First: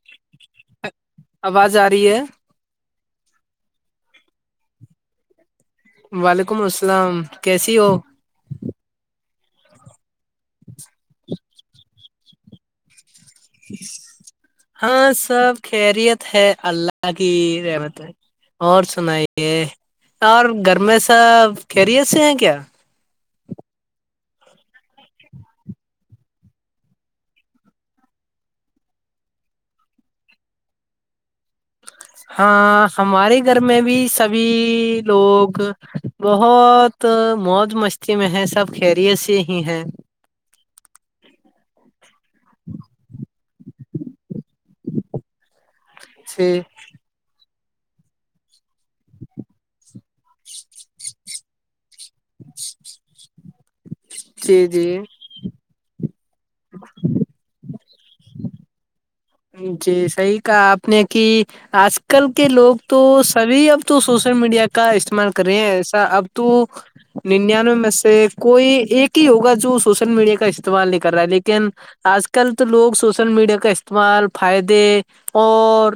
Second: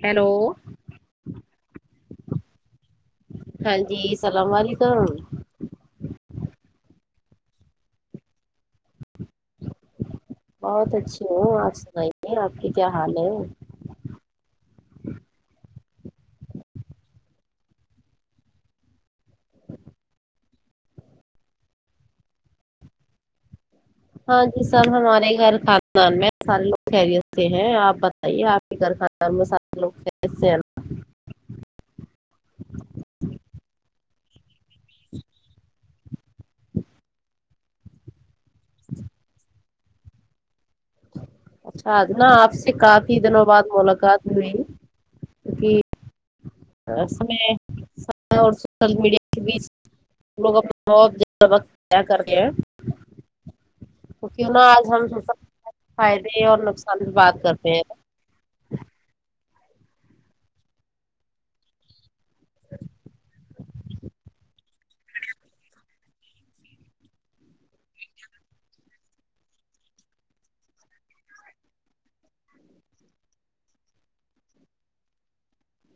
hello آواز آ رہی ہے ہاں جی سلام و علیکم وعلیکم السلام کیسی ہو بہت اچھی ہوں آپ سنائیے آپ کی کیا حال ہے ہاں سب خیریت ہے اللہ کی رحمت ہے اور سنائیے اور گھر میں سب خیریت سے ہیں کیا ہاں جی سب ہمارے گھر خاندان میں سارے لوگ خیریت سے ہیں آپ بتائیے آپ کے گھرخاندان میں سارے لوگ خیریت سے ہیں نہ ہاں ہمارے گھر میں بھی سبھی لوگ بہت تو موج مستی میں ہے سب خیریت سے ہی ہے اچھا ادنا آپ سے کافی دنوں بعد ملاقات ہوئی جی اصل میں اور سوشل میڈیا کے بیچ ہم لوگ اپنا [unintelligible] سبق طے کر گئے تو کیوں نہ جی آج جی ہم سب فائدے اور نقصان بھی بات کرتے ہیں جی صحیح کہا آپ نے کی آج کل کے لوگ تو سبھی اب تو سوشل میڈیا کا استعمال کر رہے ہیں ایسا اب تو ننیانوے میں سے کوئی ایک ہی ہوگا جو سوشل میڈیا کا استعمال نہیں کر رہا ہے لیکن آج کل تو لوگ سوشل میڈیا کا استعمال فائدے اور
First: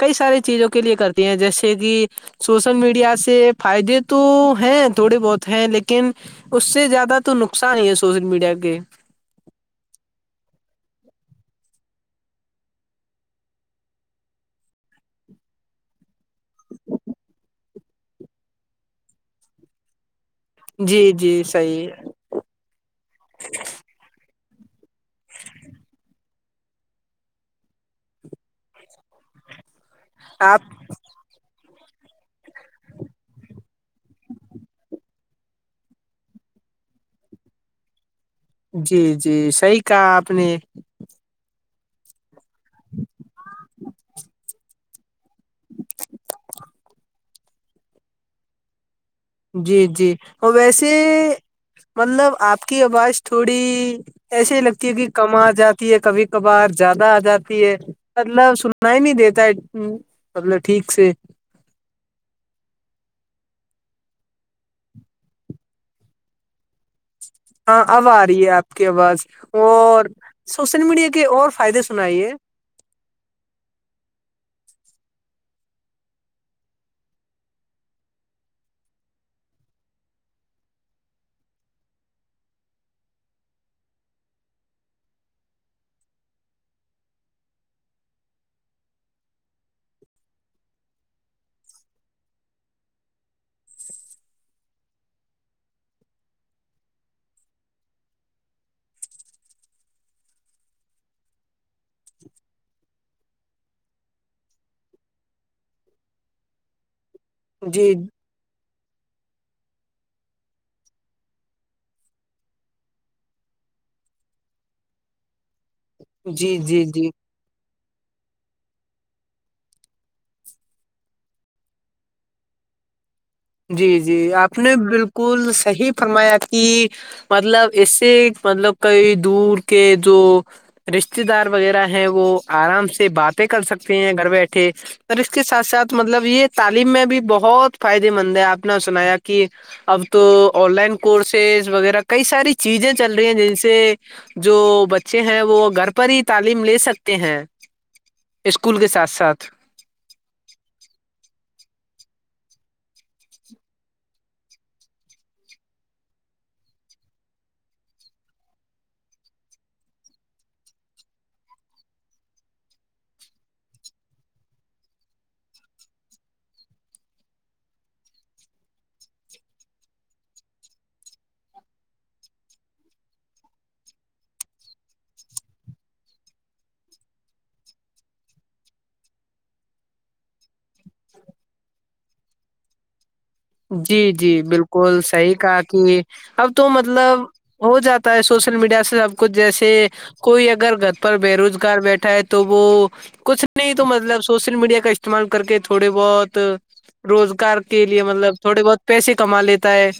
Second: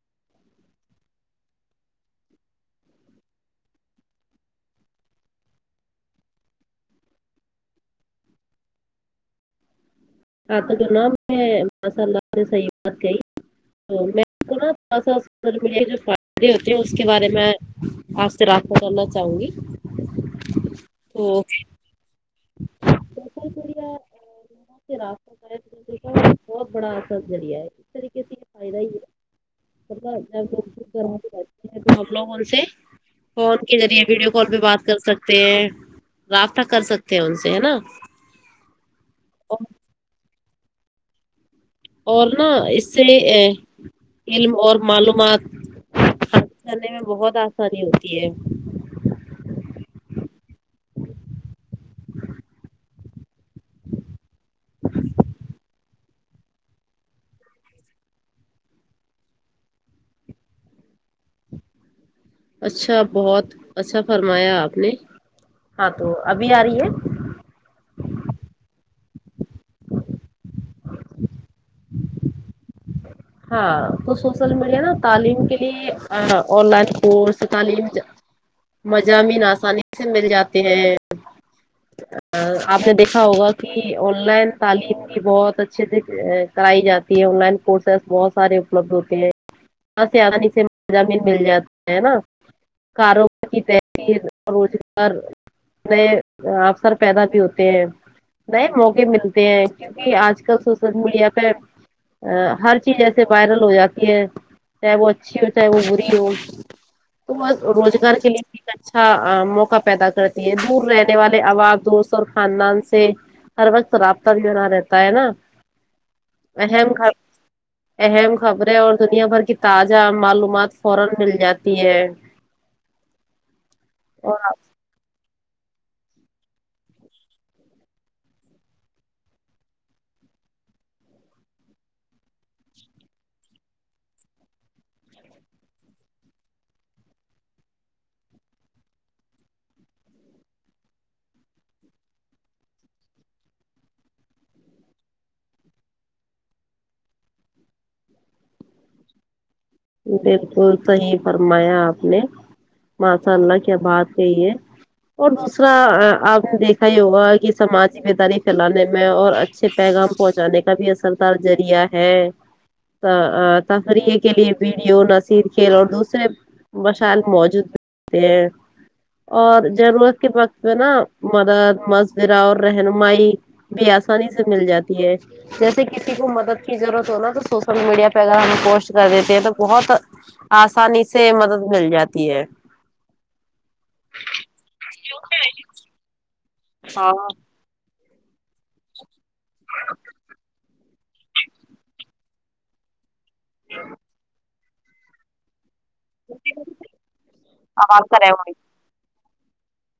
کئی ساری چیزوں کے لیے کرتے ہیں جیسے کی سوشل میڈیا سے فائدے تو ہیں تھوڑے بہت ہیں لیکن اس سے زیادہ تو نقصان ہی ہے سوشل میڈیا کے ماشاء اللہ صحیح بات کہئی تو میں [unintelligible] تھوڑا سا سوشل میڈیا جو فائدے ہوتے ہیں اس کے بارے میں آپ سے رابطہ کرنا چاہوں گی جی جی تو صحیح ہے سوشل [unintelligible] بہت بڑا اثر چلیا ہے اس طریقے سے یہ فائدہ ہی ہے [unintelligible] آپ [unintelligible] بہت لوگول سے فون کے ذریعے ویڈیو کال پہ بات کر سکتے ہیں رابطہ کر سکتے تے ان سے ہےنہ جی جی صحیح کہا آپ نے اور نا اس سے علم اور معلومات حاصل کرنے میں بہت آسانی ہوتی ہے جی جی اور ویسے مطلب آپ کی آواز تھوڑی ایسے ہی لگتی ہے کہ کم آ جاتی ہے کبھی کبھار زیادہ آ جاتی ہے مطلب سننا ہی نہیں دیتا ہے مطلب ٹھیک سے اچھا بہت اچھا فرمایا آپ نے ہاں تو ابھی آ رہی ہے ہاں اب آ رہی ہے آپ کی آواز اور سوشل میڈیا کے اور فائدے سنائیے ہاں تو سوشل میڈیا نا تعلیم کے لیے آن لائن کورس تعلیم مضامین آسانی سے مل جاتے ہیں آپ نے دیکھا ہوگا کی آن لائن تعلیم بھی بہت اچھے سے کرائی جاتی ہے آن لائن کورس بہت سارے اپلبدھ ہوتے ہیں آ سانی سے مضامین مل جاتے ہے نا کاروبار کی تحریر روزگار نئے افثر پیدا بھی ہوتے ہیں نہیںئے موقع ملتے ہیں کیونکہ آج کل سوشل میڈیا پہ ہر ای جیسے وائرل ہو جاتی ہے چاہے وہ اچھی ہو چاہے وہ بری ہو تو جی روزگار کے لیے بھی اچھا موقع پیدا کرتی ہے دور رہنے والے عوام دوست اور خاندان سے ہر وقت رابطہ بھی بنا رہتا ہے نا جی جی اہم جی خ اہم خبریں اور دنیا بھر کی تازہ معلومات فورا مل جاتی ہے جی جی اور آپ نے بالکل صحیح فرمایا کی مطلب اسے مطلب کئی دور کے جو رشتے دار وغیرہ ہیں وہ آرام سے باتیں کر سکتے ہیں گھر بیٹھے اور اس کے ساتھ ساتھ مطلب یہ تعلیم میں بھی بہت فائدے مند ہے آپ نے سنایا کی اب تو آن لائن کورسز وغیرہ کئی ساری چیزیں چل رہی ہیں جن سے جو بچے ہیں وہ گھر پر ہی تعلیم لے سکتے ہیں اسکول کے ساتھ ساتھ بالکل صحیح فرمایا آپ نے ماشاء اللہ کیا بات کہی ہے اور دوسرا آپ نے دیکھا یہ ہوگا کہ سمجی بیداری پھیلانے میں اور اچھے پیغام پہنچانے کا بھی اثردار ذریعہ ہے تفریح کے لیے ویڈیو نہ صرف کے اور دوسرے مشائل موجود ہوتے ہیں اور ضرورت کے وقت میں نا مدد مشورہ اور رہنمائی بھی آسانی سے مل جاتی ہے جیسے کسی کو مدد کی ضرورت ہو نا تو سوشل میڈیا پہ اگر ہمیں پوسٹ کر دیتے ہیں تو بہت آسانی سے مدد مل جاتی ہے جی جی بالکل صحیح کہا کہ اب تو مطلب ہو جاتا ہے سوشل میڈیا سے سب کچھ جیسے کوئی اگرگھر پر بے روزگار بیٹھا ہے تو وہ کچھ نہیں تو مطلب سوشل میڈیا کا استعمال کر کے تھوڑے بہت روزگار کے لیے آواز کا مطلب رہے تھوڑے بہت پیسے کما لیتا ہے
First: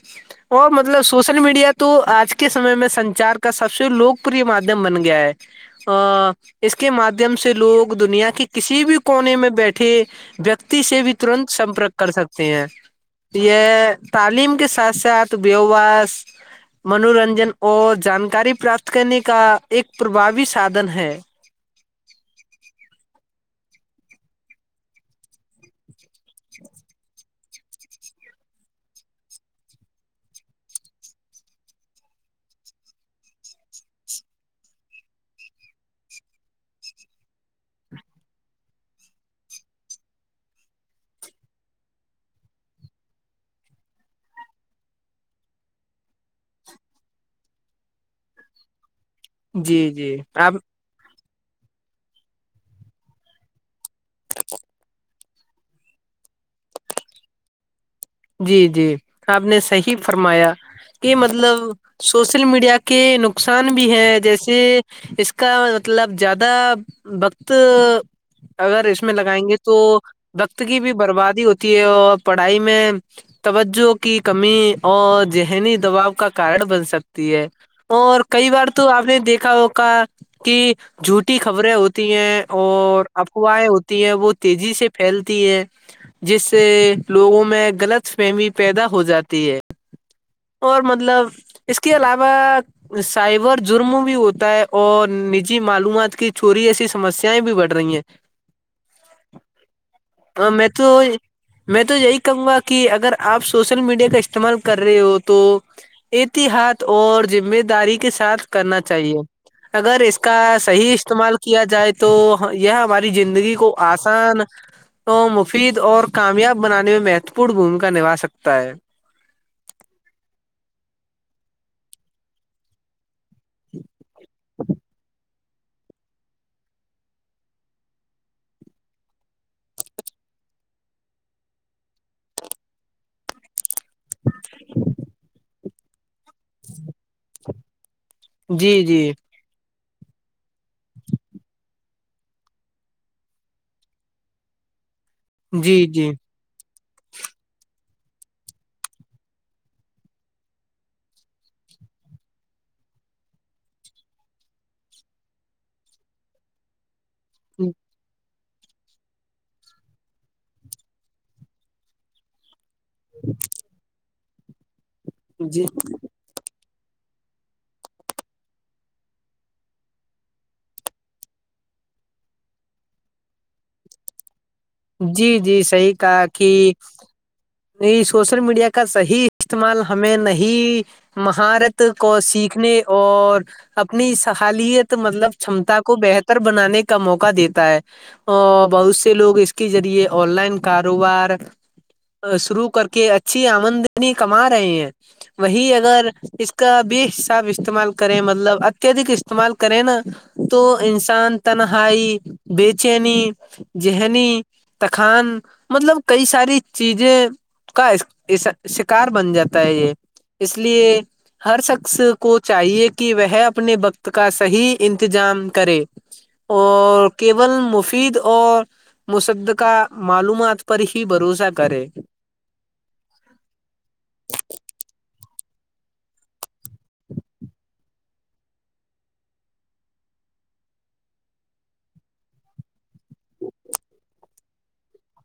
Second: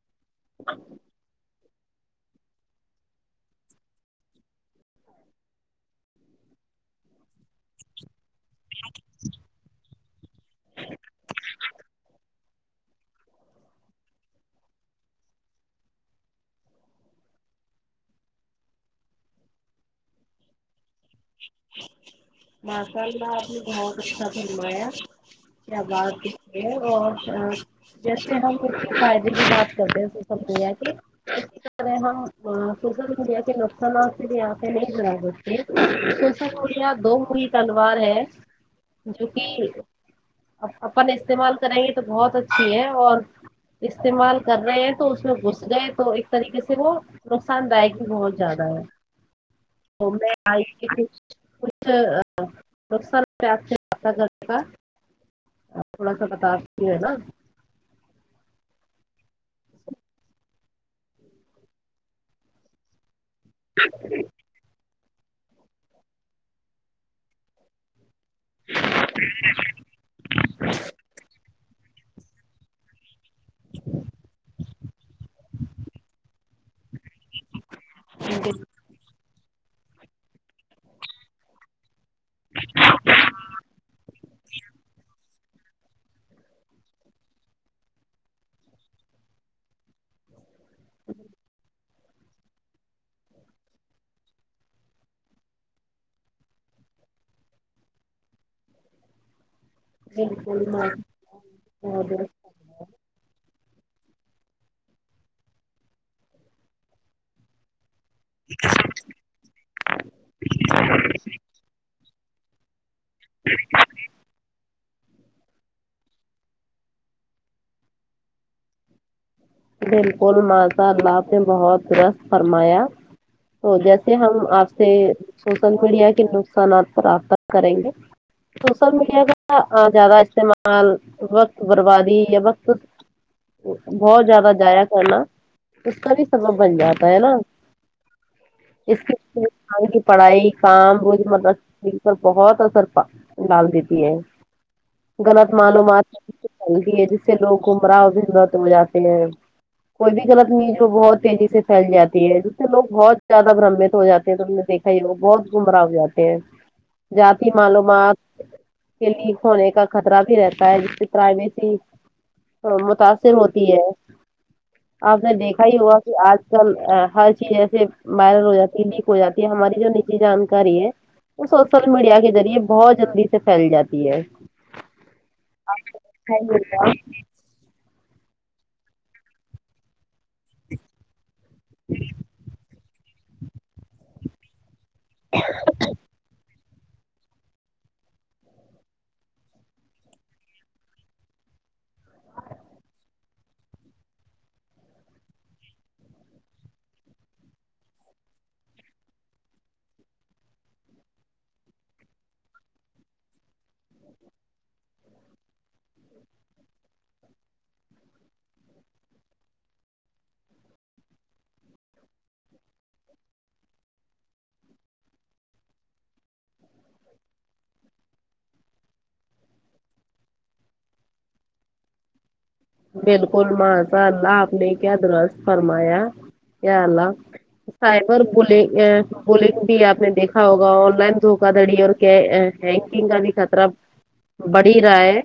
اور مطلب سوشل میڈیا تو آج کے سمے میں سنچار کا سب سے لوکپ مادھیم بن گیا ہے ا اس کے مادھیم سے لوگ دنیا کی کسی بھی کونے میں بیٹھے ویکتی سے بھی ترنت سمپرک کر سکتے ہیں جیہ تعلیم کے ساتھ ساتھ بیس منورنجن اور جانکاری پراپت کرنے کا ایک پرباوی سادن ہے جی مارسال میں آپ نے بہت اچھا گنمایا کیا بات ہے اور جس دن ہم ک فائدے کی بات کرتے اس سب دیا کہ ہم سوشل میڈیا کے نقصانات سے بھی آپ نہیں گا دیتے د ہوولیا دو ہوئی تلوار ہے جو کی اپن استعمال کریں گے تو بہت اچھی ہے اور استعمال کر رہے ہیں تو اس میں گھس گئے تو ایک طریقے سے وہ نقصان دائک ہی بہت زیادہ ہے جی تو جی میں آپ کچھ نقصان داںک زیادہ گھر کا تھوڑا سا بتاتی ہے نا جی جی آپ نے صحیح فرمایا کہ مطلب سوشل میڈیا کا کے نقصان بھی ہے جیسے اس کا مطلب زیادہ وقت اگر اس میں لگائیں گے تو وقت کی بھی بربادی ہوتی ہے اور پڑھائی میں توجہ کی کمی اور ذہنی دباؤ کا کارن بن سکتی ہے اور کئی بار تو آپ نے دیکھا ہو کہا کہ جھوٹی خبریں ہوتی ہیں اور افواہیں ہوتی ہیں وہ تیزی سے پھیلتی ہے جس سے لوگوں میں غلط فہمی پیدا ہو جاتی ہے اور مطلب اس کے علاوہ سائبر جرم بھی ہوتا ہے اور نجی معلومات کی چوری ایسی سمسیایں بھی بڑھ رہی ہیں ہ میں تو میں تو یہی کروں گا کہ اگر آپ سوشل میڈیا کا استعمال کر رہے ہو تو احتیاط اور ذمہ داری کے ساتھ کرنا چاہیے اگر اس کا صحیح استعمال کیا جائے تو یہ ہماری زندگی کو آسان مفید اور کامیاب بنانے میں م م پور بھومکا نبا سکتا ہے بالکل ماشاءا اللہ آپ نے بہت رس فرمایا ا جیسے ہم آپ سے سوشل میڈیا کے نقصانات پر رابطہ کریں گے سوشل میڈیا کا زیادہ استعمال وقت بربادی یا وقت بہت زیادہ جضایا کرنا اس کا بھی سبب بن جاتا ہے نا جی اس جی کے ہ کی پڑھائی کام بھ ملب بہت اثر پا بال دیتی ہے غلط جی معلومات جی چلتی ہے جس سے لوگ عمراہ و بھیغت ہو جاتے ہیں کوئی بھی غلط میز وہ بہت تیزی سے پھیل جاتی ہے جس سے لوگ بہت زیادہ برمت ہو جے ہیں تو نے دیکھ کی لوگ بہت گمراہ ہو جاتے ہیں ذاتی معلومات کے لیک ہونے کا خطرہ بھی رہتا ہے جس سے پرائیویسی متاثر ہوتی ہے آپ نے دیکھا جی ہی ہوا کہ آج ہر چیز جسے وائرل ہو جاتی ہے لیک ہو جاتی ہے ہماری جو نیچی جانکاری ہے وہ سوشل میڈیا کے ذریعے بہت جلدی سے پھیل جاتی ہے جی جی صحیح کہا کہ چا نہیں سوشل میڈیا کا صحیح استعمال ہمیں نہیں ہی مہارت کو سیکھنے اور اپنی صحالیت مطلب چمتا کو بہتر بنانے کے کا موقع دیتا ہے اور بہت سے لوگ اس کے ذریعے آن لائن کاروبار شروع کر کے اچھی آمدنی کما رہے ہیں وہی اگر اس کا بے حساب استعمال کریں مطلب اتیہدک استعمال کریں نا تو انسان تنہائی بے چینی ذہنی تخان مطلب کئی ساری چیزیں کا شکار بن جاتا ہے یہ اس لیے ہر شخص کو چاہیے کہ وہ اپنے وقت کا صحیح انتجام کرے اور کیول مفید اور مصد کا معلومات پر ہی بھروسہ کرے بالکل ماشا اللہ آپ نے کیا دراز فرمایا کیا اللہ سائبر بولگ بولنگ بھی آپ نے دیکھا ہوگا آن لائن دھوکا دڑی اور کیا بکنگ کا بھی خطرہ بڑ ہی رہا ہے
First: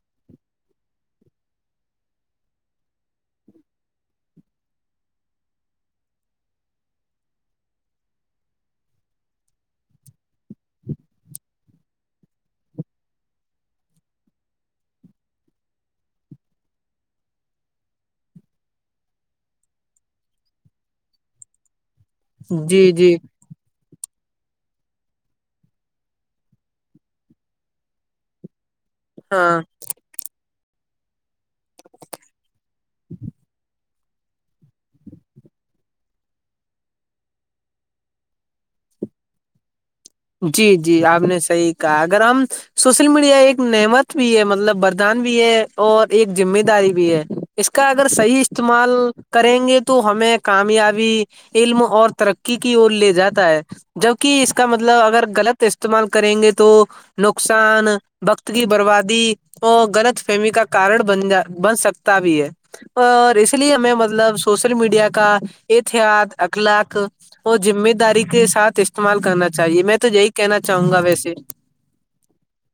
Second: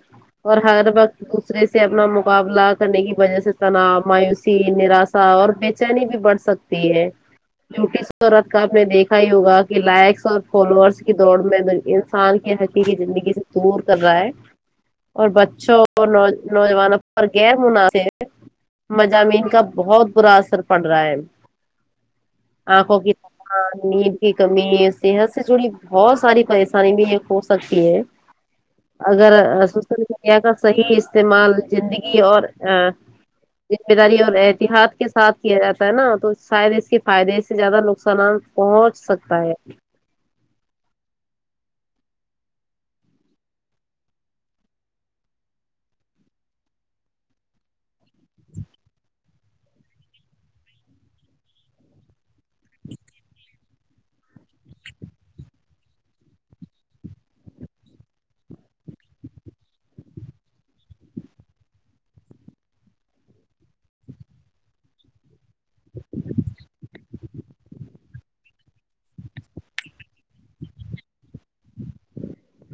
اور ہر وقت دوسرے سے اپنا مقابلہ کرنے کی وجہ سے تناؤ مایوسی نراشا اور بےچینی بھی بڑھ سکتی ہے ٹی رت کاپ نے دیکھا ہی ہوگا کہ لائکس اور فالوورس کی دوڑ میں ان کی حقیی زندگی سے دور کر رہا ہے اور بچوں اور نوجوانوں اور غیر مناسب مضامین کا بہت برا اثر پڑ رہا ہے جی آنکھوں کی جی ہاں نیند کی کمی صحت سے جڑی بہت ساری پریشانی بھی ہو سکتی ہے [unintelligible] اگر ہاں سوشل میڈیا کا صحیح استعمال زندگی اور زند ذمہ داری اور احتیاط کے ساتھ کیا جاتا ہے نا تو شاید اس کے فائدے سے زیادہ نقصانات پہنچ سکتا ہے جی جی آپ نے صحیح کہا اگر ہم سوشل میڈیا ایک نعمت بھی ہے مطلب ردان بھی ہے اور ایک ذمہ داری بھی ہے اس کا اگر صحیح استعمال کریں گے تو ہمیں کامیابی علم اور ترقی کی اور لے جاتا ہے جبک اس کا مطلب مطلب اگر غلط استعمال کریں گے تو نقصان وقت کی بربادی وہ غلط فہمی کا کارن بن جا بن سکتا بھی ہے اور اس لیے ہمیں مطلب سوشل میڈیا کا احتیاط اخلاق اور ذمہ داری کے ساتھ استعمال کرنا چاہیے میں تو یہی کہنا چاہوں گا ویسے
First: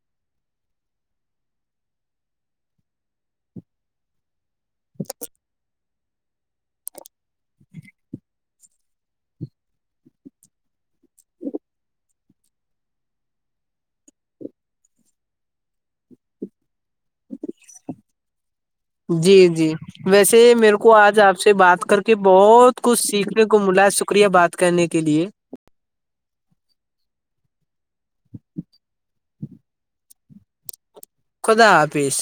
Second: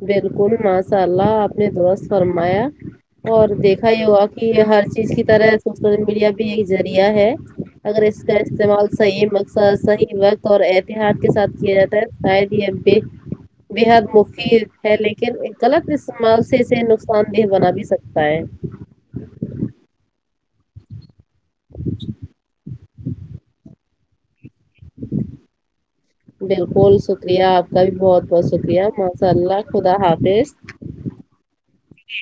بالکل ماشاء اللہ آپ نے درست فرمایا اور دیکھا یہ ہوا کہ ہر چیز کی طرح سوشل میڈیا بھی ایک ذریعہ ہے اگر اس کا استعمال صحیح مقصد صحیح وقت اور احتیاط کے ساتھ کیا جاتا ہے شاید یہ ب بےحد مفید ہے لیکن غلط استمعال سے نقصان دہ بنا بھی سکتا ہے جی جی ویسے میرے کو آج آپ سے بات کر کے بہت کچھ سیکھنے کو ملا شکریہ بات کرنے کے لیے [inaudible] بالکل شکریہ آپ کا بھی بہت بہت شکریہ ماشاء اللہ خدا حافظ خدا حافظ